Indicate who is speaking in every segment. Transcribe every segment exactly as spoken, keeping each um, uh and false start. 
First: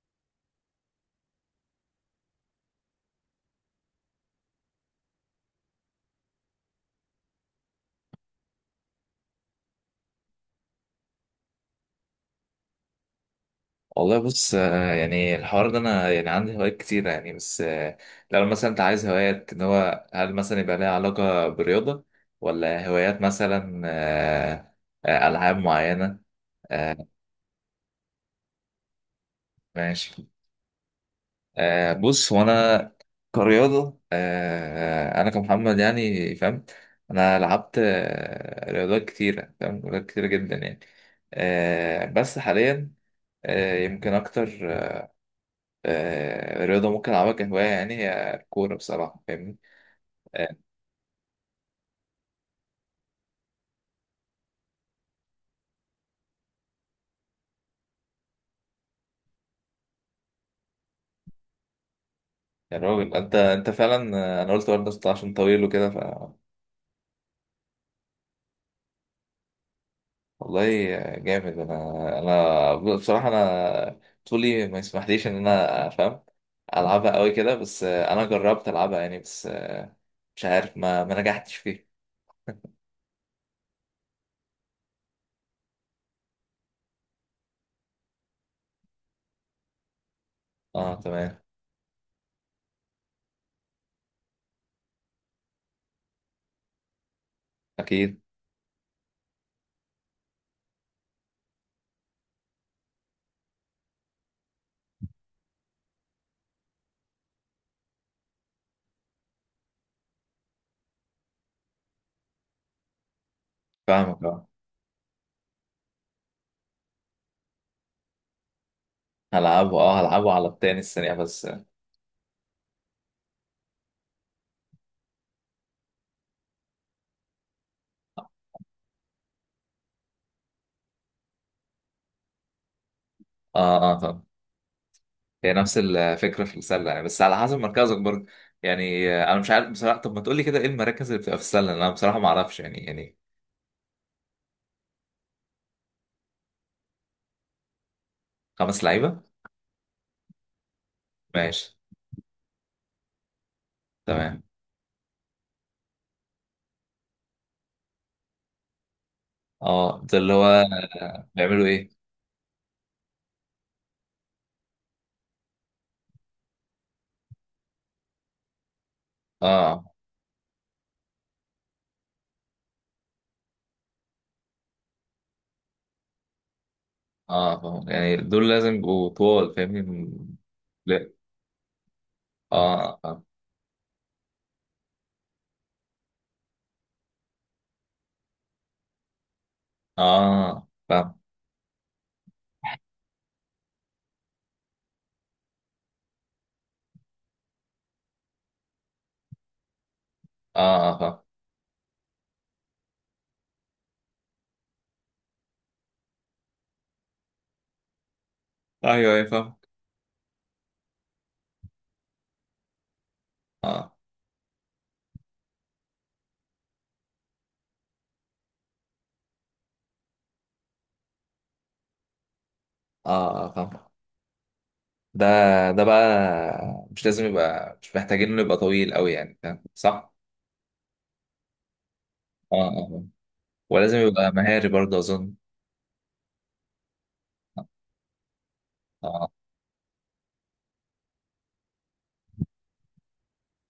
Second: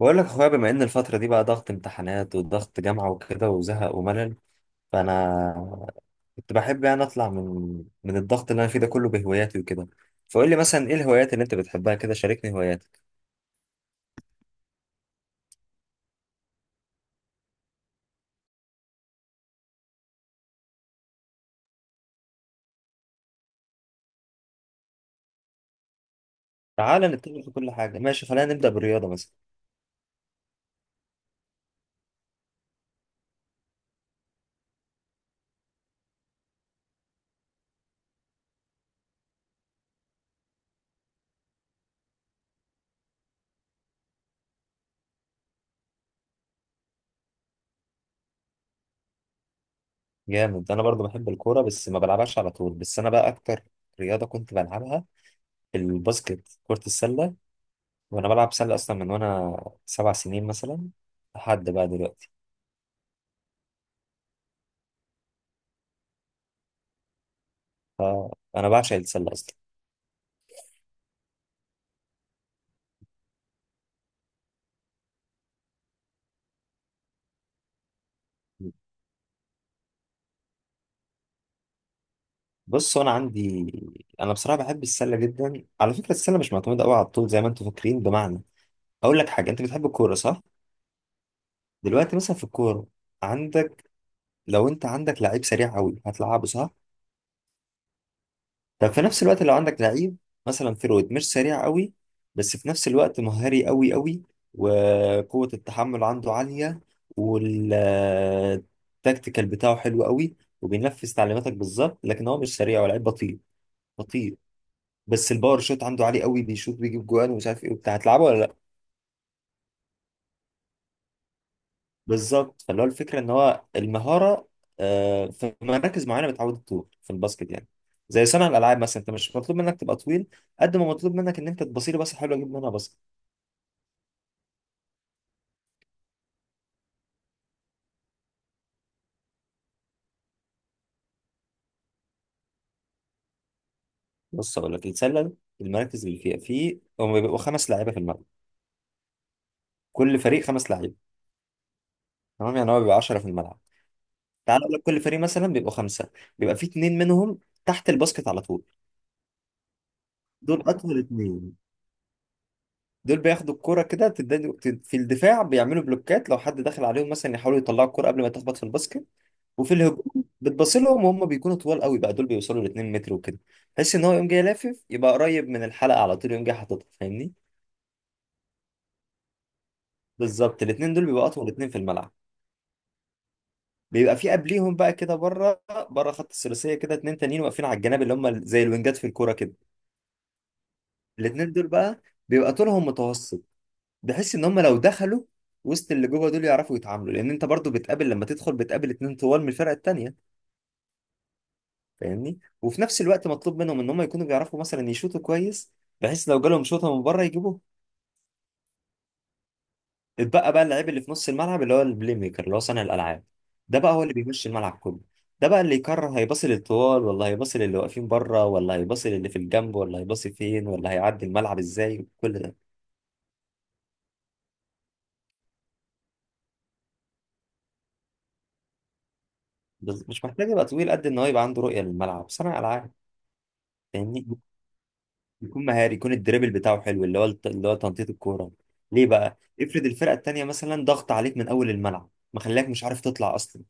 Speaker 1: بقول لك يا اخويا، بما ان الفترة دي بقى ضغط امتحانات وضغط جامعة وكده وزهق وملل، فانا كنت بحب يعني اطلع من من الضغط اللي انا فيه ده كله بهواياتي وكده. فقول لي مثلا ايه الهوايات اللي انت بتحبها كده، شاركني هواياتك.
Speaker 2: والله بص، آه، يعني الحوار ده انا يعني عندي هوايات كتيرة يعني بس. آه، لو مثلا انت عايز هوايات ان هو هل مثلا يبقى لها علاقة برياضة، ولا هوايات مثلا آه، آه، العاب معينة. آه،
Speaker 1: تعالى نتكلم في كل حاجة، ماشي، خلينا نبدأ بالرياضة مثلا.
Speaker 2: ماشي. آه، بص هو انا كرياضة، آه، انا كمحمد يعني فاهم. انا لعبت آه، رياضات كتيرة، فاهم، رياضات كتيرة جدا يعني. آه، بس حاليا آه، يمكن اكتر، آه، الرياضة ممكن ألعبها كهواية، يعني هي الكورة بصراحة، فاهمني. آه،
Speaker 1: جامد، انا برضو بحب الكورة بس ما بلعبهاش على طول، بس انا بقى اكتر رياضة كنت بلعبها الباسكت، كرة السلة. وانا بلعب سلة اصلا من وانا سبع سنين مثلا لحد بقى دلوقتي.
Speaker 2: يا راجل، أنت أنت فعلا آه، أنا قلت برضه، أصل عشان طويل وكده ف
Speaker 1: فانا بعشق السلة اصلا.
Speaker 2: والله. آه، جامد. أنا أنا بصراحة، أنا طولي ما يسمحليش إن أنا أفهم ألعبها أوي كده بس. آه، أنا جربت ألعبها يعني بس آه، مش عارف ما ما نجحتش فيه.
Speaker 1: بص انا عندي، انا بصراحه بحب السله جدا. على فكره السله مش معتمده قوي على الطول زي ما انتوا فاكرين. بمعنى اقول لك حاجه، انت بتحب الكوره صح؟
Speaker 2: أه تمام.
Speaker 1: دلوقتي مثلا في الكوره عندك، لو انت عندك لعيب سريع قوي هتلعبه صح؟
Speaker 2: أكيد.
Speaker 1: طب في نفس الوقت لو عندك لعيب مثلا فيرويد مش سريع قوي، بس في نفس الوقت مهاري قوي قوي، وقوه التحمل عنده عاليه، والتكتيكال بتاعه حلو قوي، وبينفذ تعليماتك بالظبط، لكن هو مش سريع ولاعيب بطيء،
Speaker 2: فاهمك،
Speaker 1: بطيء،
Speaker 2: أه.
Speaker 1: بس الباور شوت عنده عالي قوي، بيشوط بيجيب جوان ومش عارف ايه وبتاع، هتلعبه ولا لا؟
Speaker 2: هلعبه أه هلعبه على التاني السريع، بس أه
Speaker 1: بالظبط. فاللي هو الفكره ان هو المهاره. آه، في مراكز معينه بتعود الطول في الباسكت يعني. زي صانع الالعاب مثلا، انت مش مطلوب منك تبقى طويل قد ما مطلوب منك ان انت تبصيلي. بس حلوه اجيب منها باسكت.
Speaker 2: أه. آه. هي نفس الفكره في السله، يعني بس على حسب مركزك برضه. يعني آه، انا مش عارف بصراحه. طب ما تقول لي كده، ايه المراكز اللي بتبقى في السله؟ انا بصراحه ما اعرفش، يعني يعني.
Speaker 1: بص اقول لك السله، المراكز اللي فيها في، هم بيبقوا خمس لعيبه في الملعب.
Speaker 2: خمس لعيبه.
Speaker 1: كل فريق خمس لعيبه،
Speaker 2: ماشي.
Speaker 1: تمام؟ يعني هو بيبقى عشرة في الملعب.
Speaker 2: تمام.
Speaker 1: تعال اقول لك، كل فريق مثلا بيبقوا خمسه، بيبقى في اتنين منهم تحت الباسكت على طول.
Speaker 2: اه، ده اللي هو.
Speaker 1: دول اطول
Speaker 2: آه،
Speaker 1: اتنين.
Speaker 2: بيعملوا ايه؟
Speaker 1: دول بياخدوا الكرة كده تدادوا- تد- في الدفاع بيعملوا بلوكات، لو حد دخل عليهم مثلا يحاولوا يطلعوا الكرة قبل ما تخبط في الباسكت. وفي
Speaker 2: اه
Speaker 1: الهجوم بتبص لهم وهم بيكونوا طوال قوي بقى، دول بيوصلوا ل مترين متر وكده، تحس ان هو يوم جاي لافف يبقى قريب من الحلقة على طول، يوم جاي حاططها، فاهمني.
Speaker 2: اه فاهم. يعني دول لازم يبقوا طوال، فاهمني.
Speaker 1: بالظبط الاثنين دول
Speaker 2: لا.
Speaker 1: بيبقوا اطول اثنين في الملعب.
Speaker 2: اه فاهم.
Speaker 1: بيبقى في قبليهم بقى كده بره، بره خط الثلاثيه كده، اتنين تانيين واقفين على الجناب اللي هم زي الوينجات في الكوره كده.
Speaker 2: اه فاهم.
Speaker 1: الاثنين دول بقى بيبقى طولهم متوسط. بحس ان هم لو دخلوا وسط اللي جوه دول يعرفوا يتعاملوا، لان انت برضو بتقابل لما تدخل بتقابل اتنين طوال من الفرقه التانيه،
Speaker 2: اه فاهم.
Speaker 1: فاهمني. وفي نفس الوقت مطلوب منهم ان هم يكونوا بيعرفوا مثلا يشوطوا كويس، بحيث لو جالهم شوطه من بره يجيبوه.
Speaker 2: ايوه ايوه فاهم.
Speaker 1: اتبقى بقى اللاعب اللي في نص الملعب اللي هو البلاي ميكر، اللي هو صانع الالعاب. ده بقى
Speaker 2: اه
Speaker 1: هو اللي بيمشي الملعب كله. ده بقى اللي يقرر هيباصي للطوال ولا هيباصي للي واقفين بره ولا هيباصي للي في الجنب ولا هيباصي فين ولا هيعدي الملعب ازاي، كل ده.
Speaker 2: اه آه، فاهم. ده ده بقى مش لازم. يبقى مش محتاجين انه يبقى طويل قوي يعني، فاهم
Speaker 1: بس
Speaker 2: صح؟
Speaker 1: مش محتاج يبقى طويل قد ان هو يبقى عنده رؤيه للملعب، صانع
Speaker 2: اه
Speaker 1: العاب
Speaker 2: اه. ولازم يبقى
Speaker 1: فاهمني.
Speaker 2: مهاري برضه أظن.
Speaker 1: يكون مهاري، يكون الدريبل بتاعه حلو، اللي هو الت- اللي هو تنطيط الكوره. ليه
Speaker 2: آه
Speaker 1: بقى؟ افرض الفرقه التانيه مثلا ضغط عليك من اول الملعب، مخليك مش عارف تطلع اصلا.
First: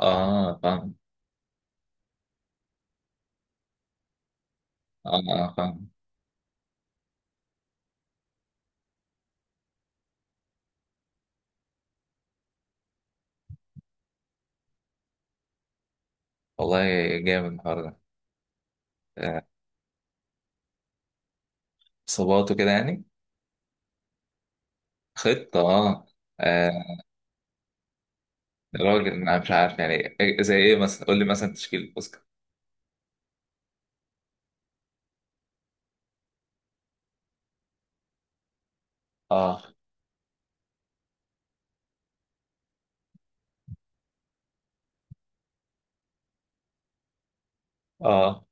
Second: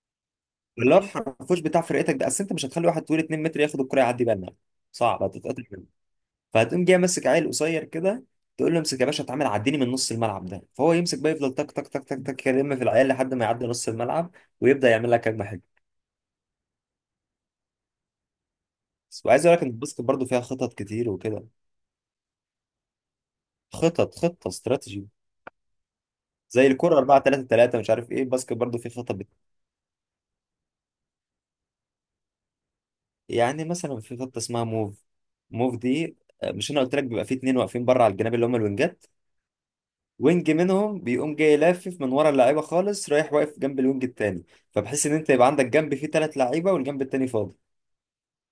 Speaker 2: آه فاهم.
Speaker 1: اللي هو الحرفوش بتاع فرقتك ده، اصل انت مش هتخلي واحد طويل مترين متر ياخد الكره يعدي بيها الملعب،
Speaker 2: آه
Speaker 1: صعب،
Speaker 2: آه
Speaker 1: هتتقطع منه.
Speaker 2: فاهم.
Speaker 1: فهتقوم جاي ماسك عيل قصير كده، تقول له امسك يا باشا، اتعامل عديني من نص الملعب ده. فهو يمسك بقى، يفضل تك تك تك تك تك، يلم في العيال لحد ما يعدي نص الملعب، ويبدأ يعمل لك هجمه حلوه.
Speaker 2: والله، جامد الحوار ده. آه،
Speaker 1: وعايز اقول لك ان الباسكت برضه فيها خطط كتير وكده،
Speaker 2: إصابات وكده يعني.
Speaker 1: خطط، خطه استراتيجي،
Speaker 2: خطة. آه
Speaker 1: زي
Speaker 2: آه،
Speaker 1: الكرة أربعة ثلاثة تلاتة مش عارف ايه، الباسكت برضو في
Speaker 2: راجل،
Speaker 1: خطة بت...
Speaker 2: أنا مش عارف يعني، إيه- زي إيه مثلا؟ قول لي مثلا تشكيل الأوسكار.
Speaker 1: يعني مثلا في خطة اسمها موف. موف دي، آه، مش انا قلت لك بيبقى في اتنين واقفين بره على الجناب اللي هم الوينجات؟
Speaker 2: آه.
Speaker 1: وينج منهم بيقوم جاي لافف من ورا اللعيبة خالص، رايح واقف جنب الوينج التاني، فبحيث ان انت يبقى عندك جنب فيه ثلاث لعيبة والجنب التاني فاضي.
Speaker 2: آه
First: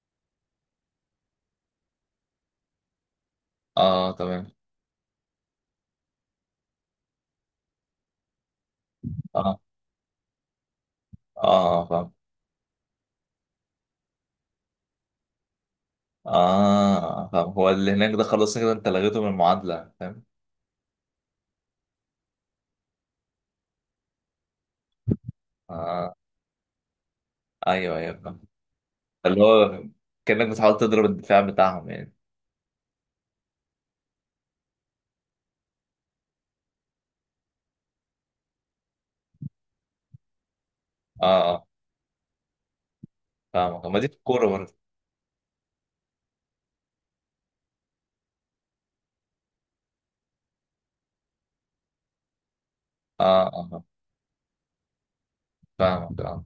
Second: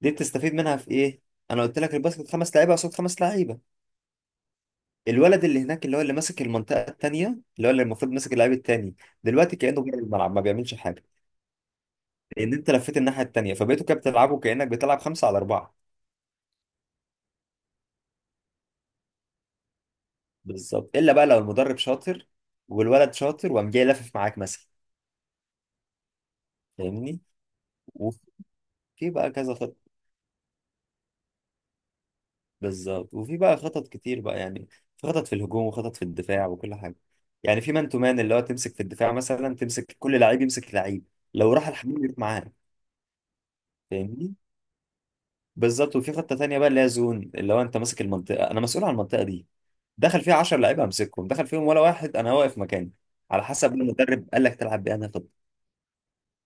Speaker 1: دي بتستفيد منها في ايه؟ انا قلت لك الباسكت خمس لعيبة قصاد خمس لعيبة.
Speaker 2: آه تمام.
Speaker 1: الولد اللي هناك اللي هو اللي ماسك المنطقة التانية، اللي هو اللي المفروض ماسك اللعيب التاني، دلوقتي
Speaker 2: آه
Speaker 1: كأنه جاي الملعب ما بيعملش حاجة.
Speaker 2: آه فاهم.
Speaker 1: ان انت لفيت الناحيه التانيه فبقيتوا كده بتلعبوا كانك بتلعب خمسه على اربعه.
Speaker 2: آه فاهم. هو اللي هناك ده خلاص كده، أنت لغيته من المعادلة، فاهم.
Speaker 1: بالظبط، الا بقى لو المدرب شاطر والولد شاطر وقام جاي لافف معاك مثلا،
Speaker 2: آه.
Speaker 1: فاهمني.
Speaker 2: أيوه أيوه فاهم.
Speaker 1: وفي بقى
Speaker 2: اللي
Speaker 1: كذا خطط.
Speaker 2: هو كأنك بتحاول تضرب الدفاع بتاعهم يعني.
Speaker 1: بالظبط، وفي بقى خطط كتير بقى يعني. في خطط في الهجوم وخطط في الدفاع وكل حاجه. يعني في مان تو مان اللي هو تمسك في الدفاع، مثلا تمسك كل لعيب يمسك لعيب،
Speaker 2: آه
Speaker 1: لو
Speaker 2: آه.
Speaker 1: راح الحمام يروح معاه،
Speaker 2: فاهمك، ما دي في
Speaker 1: فاهمني.
Speaker 2: الكورة برضه.
Speaker 1: بالظبط. وفي خطه تانيه بقى اللي هي زون، اللي هو انت ماسك المنطقه، انا مسؤول عن المنطقه دي، دخل فيها عشرة لعيبه همسكهم، دخل فيهم ولا واحد انا واقف مكاني. على
Speaker 2: اه
Speaker 1: حسب
Speaker 2: اه.
Speaker 1: المدرب قال لك تلعب بايه انا هاخد.
Speaker 2: فاهمك اه.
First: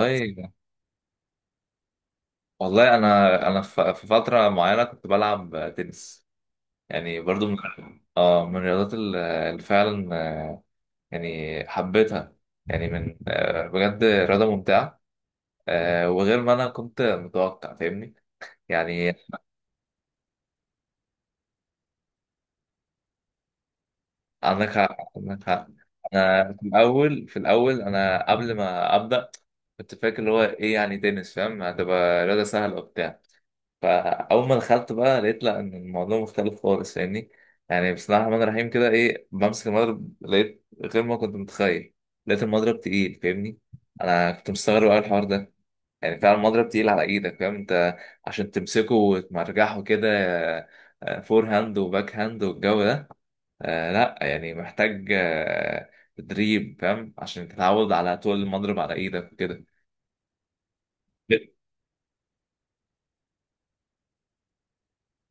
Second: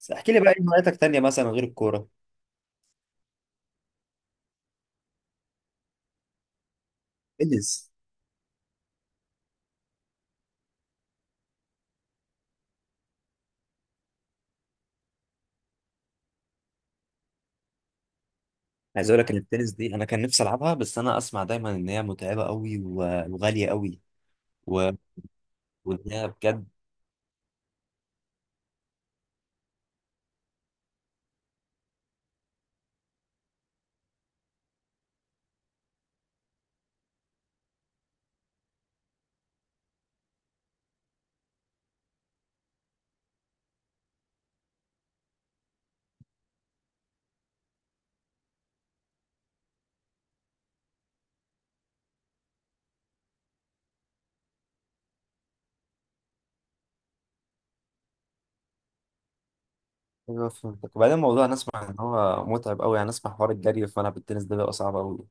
Speaker 1: بس احكي لي بقى ايه هواياتك تانيه مثلا غير الكوره؟
Speaker 2: والله، انا انا ف- في فتره معينه كنت بلعب تنس، يعني برضو من.
Speaker 1: تنس؟
Speaker 2: اه. من الرياضات ال- اللي فعلا آه، يعني حبيتها، يعني من آه، بجد رياضه ممتعه. آه، وغير ما انا كنت متوقع، فاهمني
Speaker 1: عايز
Speaker 2: يعني.
Speaker 1: اقول لك ان التنس دي انا كان نفسي العبها، بس انا اسمع دايما ان هي متعبه قوي، و- وغاليه قوي،
Speaker 2: عندك
Speaker 1: و-
Speaker 2: حق، عندك حق.
Speaker 1: وان هي
Speaker 2: انا في
Speaker 1: بجد.
Speaker 2: الاول، في الاول، انا قبل ما ابدا كنت فاكر اللي هو ايه، يعني تنس فاهم هتبقى رياضه سهله وبتاع. فاول ما دخلت بقى لقيت لا، ان الموضوع مختلف خالص، فاهمني يعني. بسم الله الرحمن الرحيم كده، ايه، بمسك المضرب لقيت غير ما كنت متخيل. لقيت المضرب تقيل، فاهمني. انا كنت مستغرب قوي الحوار ده، يعني فعلا المضرب تقيل على ايدك فاهم انت، عشان تمسكه وتمرجحه كده. آه، فور هاند وباك هاند والجو ده. آه لا، يعني محتاج آه، تدريب فاهم، عشان تتعود على طول المضرب على ايدك وكده.
Speaker 1: ايوه فهمتك. وبعدين الموضوع انا اسمع ان هو متعب قوي يعني، اسمع حوار الجري، فانا بالتنس ده بيبقى صعب قوي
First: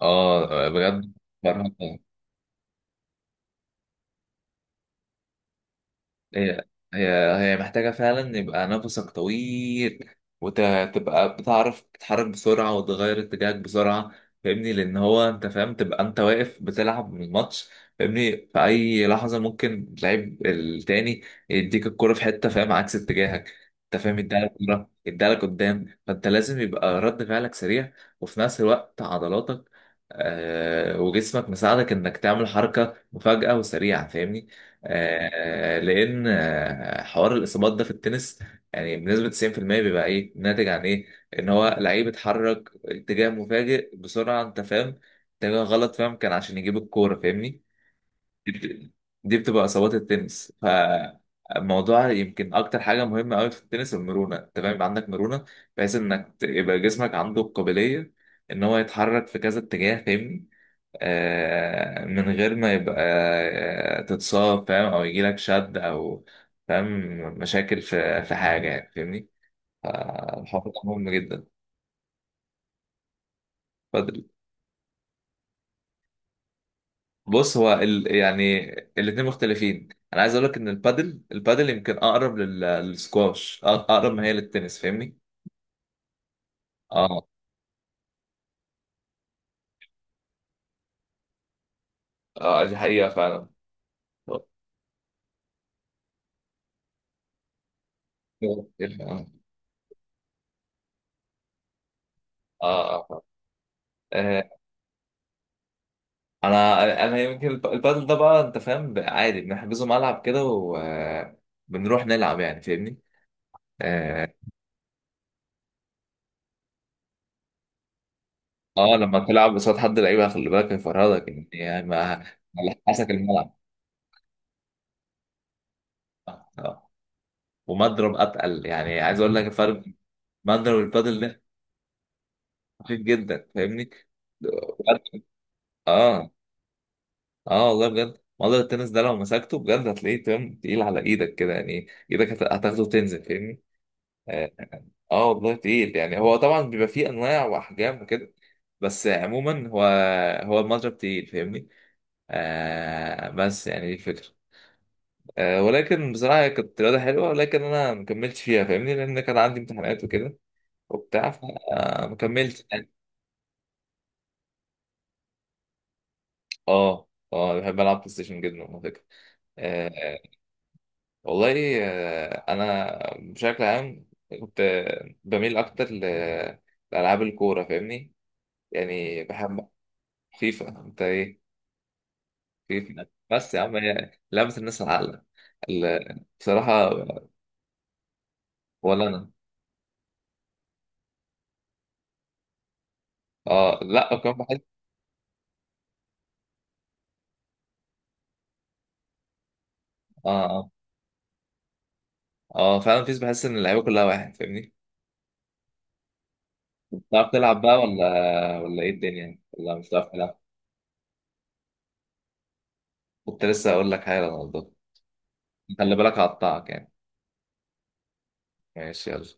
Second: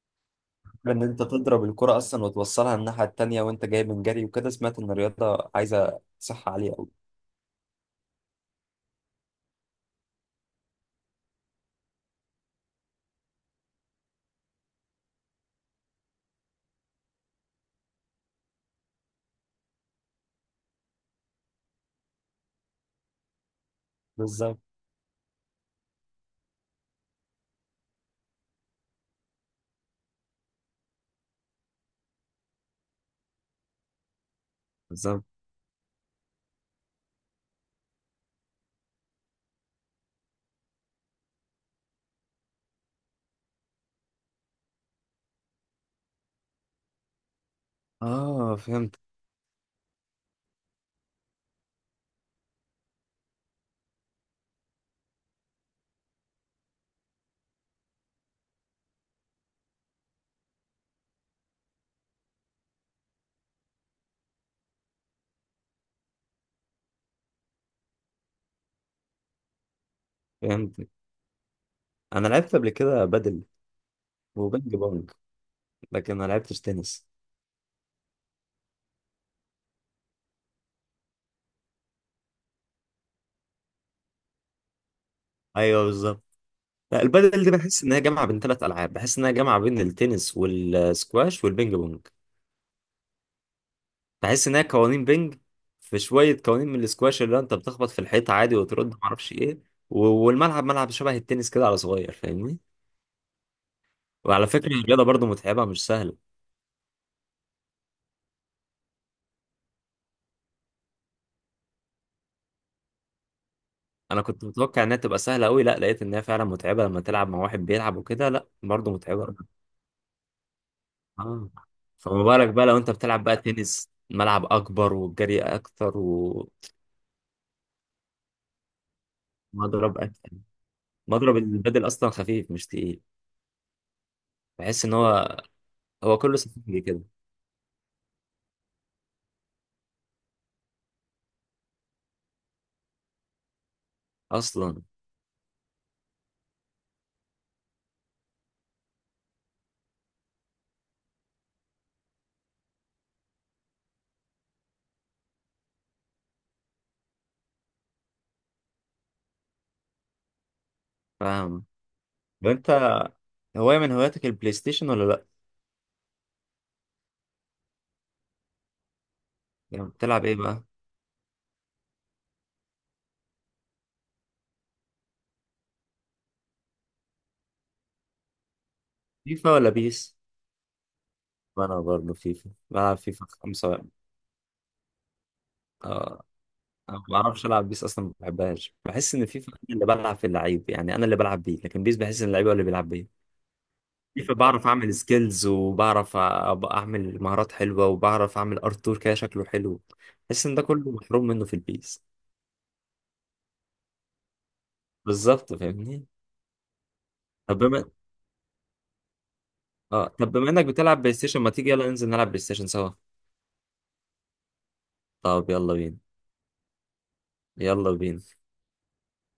Speaker 2: اه، آه،
Speaker 1: ان
Speaker 2: بجد.
Speaker 1: انت تضرب الكرة
Speaker 2: فرهدة.
Speaker 1: اصلا وتوصلها الناحية التانية وانت جاي من جري وكده. سمعت ان الرياضة عايزة صحة
Speaker 2: هي
Speaker 1: عالية قوي.
Speaker 2: هي هي محتاجة فعلا يبقى نفسك طويل، وتبقى بتعرف تتحرك بسرعة وتغير اتجاهك بسرعة، فاهمني. لأن هو أنت فاهم تبقى أنت واقف بتلعب من الماتش، فاهمني، في أي لحظة ممكن اللعيب التاني يديك الكرة في حتة، فاهم، عكس اتجاهك، أنت فاهم، يديها لك
Speaker 1: بالظبط.
Speaker 2: كورة يديها لك قدام، فأنت لازم يبقى رد فعلك سريع. وفي نفس الوقت عضلاتك آه، وجسمك مساعدك إنك تعمل حركة مفاجئة وسريعة، فاهمني.
Speaker 1: بالظبط.
Speaker 2: آه، لان آه، حوار الاصابات ده في التنس، يعني بنسبه تسعين في المية بيبقى ايه؟ ناتج عن ايه؟ ان هو لعيب اتحرك اتجاه مفاجئ بسرعه، انت فاهم، اتجاه غلط فاهم، كان عشان يجيب الكوره، فاهمني. دي
Speaker 1: اه
Speaker 2: بت-
Speaker 1: فهمت.
Speaker 2: دي بتبقى اصابات التنس. فالموضوع يمكن اكتر حاجه مهمه قوي في التنس المرونه، انت فاهم، يبقى عندك مرونه بحيث انك ت- يبقى جسمك عنده القابليه ان هو يتحرك في كذا اتجاه، فاهمني. آه، من غير ما يبقى آه، تتصاب، فاهم، او يجي لك شد، او فاهم، مشاكل في في حاجه يعني، فاهمني. فالحوار ده
Speaker 1: فهمت.
Speaker 2: مهم جدا.
Speaker 1: انا لعبت قبل كده بدل
Speaker 2: بادل.
Speaker 1: وبينج بونج، لكن ما لعبتش تنس.
Speaker 2: بص، هو ال... يعني الاثنين مختلفين. انا عايز اقول لك ان البادل البادل يمكن اقرب لل... للسكواش، أق- اقرب ما هي للتنس، فاهمني.
Speaker 1: ايوه بالظبط. لا
Speaker 2: اه
Speaker 1: البدل دي بحس ان هي جامعه بين ثلاث العاب، بحس ان هي جامعه بين التنس والسكواش والبينج بونج.
Speaker 2: اه، دي حقيقه فعلا. اه.
Speaker 1: بحس ان هي قوانين بينج، في شويه قوانين من السكواش اللي انت بتخبط في الحيطه عادي وترد ما اعرفش ايه، و- والملعب ملعب شبه التنس كده على صغير، فاهمني.
Speaker 2: اه آه. آه،
Speaker 1: وعلى فكرة الرياضة برضو متعبة، مش سهلة.
Speaker 2: انا انا يمكن الب- البادل ده بقى انت فاهم، ب- عادي بنحجزه ملعب كده وبنروح نلعب يعني، فاهمني.
Speaker 1: أنا
Speaker 2: اه،
Speaker 1: كنت متوقع إنها تبقى سهلة أوي، لا لقيت إنها فعلا متعبة، لما تلعب مع واحد بيلعب وكده لا برضو
Speaker 2: آه، لما
Speaker 1: متعبة.
Speaker 2: تلعب قصاد حد لعيبه خلي بالك هيفرهدك يعني
Speaker 1: آه،
Speaker 2: يعني ما
Speaker 1: فمبارك بقى
Speaker 2: على
Speaker 1: لو أنت
Speaker 2: حسك
Speaker 1: بتلعب بقى
Speaker 2: الملعب.
Speaker 1: تنس، ملعب أكبر والجري أكتر
Speaker 2: آه. ومضرب اتقل، يعني عايز اقول لك الفرق بين
Speaker 1: ومضرب أتقل.
Speaker 2: مضرب البادل
Speaker 1: مضرب
Speaker 2: ده،
Speaker 1: البدل أصلا خفيف مش
Speaker 2: خفيف
Speaker 1: تقيل،
Speaker 2: جدا فاهمني.
Speaker 1: بحس إن
Speaker 2: بجد.
Speaker 1: هو، هو
Speaker 2: اه
Speaker 1: كله سفنج كده
Speaker 2: اه. والله بجد، مضرب التنس ده لو مسكته بجد هتلاقيه تمام، تقيل على ايدك كده، يعني ايدك هت- هتاخده وتنزل، فاهمني. آه،
Speaker 1: أصلا،
Speaker 2: اه والله تقيل. يعني هو طبعا بيبقى فيه انواع واحجام وكده، بس عموما هو هو المضرب تقيل، فاهمني. آه بس يعني دي الفكره. آه ولكن بصراحه هي كانت رياضه حلوه، ولكن انا ما كملتش فيها، فاهمني، لان كان عندي امتحانات وكده وبتاع،
Speaker 1: فاهم.
Speaker 2: فما كملتش
Speaker 1: وأنت
Speaker 2: يعني.
Speaker 1: هواية من هواياتك البلاي ستيشن ولا لأ؟
Speaker 2: اه اه، بحب العب بلاي ستيشن جدا على فكره.
Speaker 1: يعني
Speaker 2: آه
Speaker 1: بتلعب إيه بقى؟
Speaker 2: والله، آه انا بشكل عام كنت بميل اكتر ل- لالعاب الكوره، فاهمني، يعني
Speaker 1: فيفا
Speaker 2: بحب.
Speaker 1: ولا بيس؟
Speaker 2: فيفا، انت ايه.
Speaker 1: أنا برضو فيفا، بلعب
Speaker 2: في-
Speaker 1: فيفا
Speaker 2: بس يا عم،
Speaker 1: خمسة.
Speaker 2: هي لعبة الناس العاقلة. ال- بصراحة،
Speaker 1: أنا ما بعرفش العب بيس اصلا، ما بحبهاش،
Speaker 2: ولا
Speaker 1: بحس ان
Speaker 2: أنا.
Speaker 1: فيفا أنا اللي بلعب في اللعيب، يعني انا اللي بلعب بيه، لكن بيس بحس ان اللعيب هو اللي بيلعب بيه.
Speaker 2: اه لا،
Speaker 1: فيفا
Speaker 2: وكمان بحس.
Speaker 1: بعرف اعمل سكيلز وبعرف أ- أبقى اعمل مهارات حلوه، وبعرف اعمل ارتور كده شكله حلو.
Speaker 2: اه
Speaker 1: بحس ان ده
Speaker 2: اه.
Speaker 1: كله محروم منه في البيس.
Speaker 2: اه فعلا، بيس بحس إن اللعيبة كلها واحد، فاهمني.
Speaker 1: بالظبط، فاهمني.
Speaker 2: بتعرف
Speaker 1: طب
Speaker 2: تلعب بقى،
Speaker 1: بما،
Speaker 2: ولا ولا إيه الدنيا، ولا مش بتعرف
Speaker 1: اه طب
Speaker 2: تلعب؟
Speaker 1: بما انك بتلعب بلاي ستيشن ما تيجي يلا ننزل نلعب بلاي ستيشن سوا؟
Speaker 2: كنت لسه أقول لك حاجة يا رونالدو،
Speaker 1: طب يلا
Speaker 2: خلي
Speaker 1: بينا.
Speaker 2: بالك هقطعك يعني.
Speaker 1: يلا بينا.
Speaker 2: ماشي، يلا.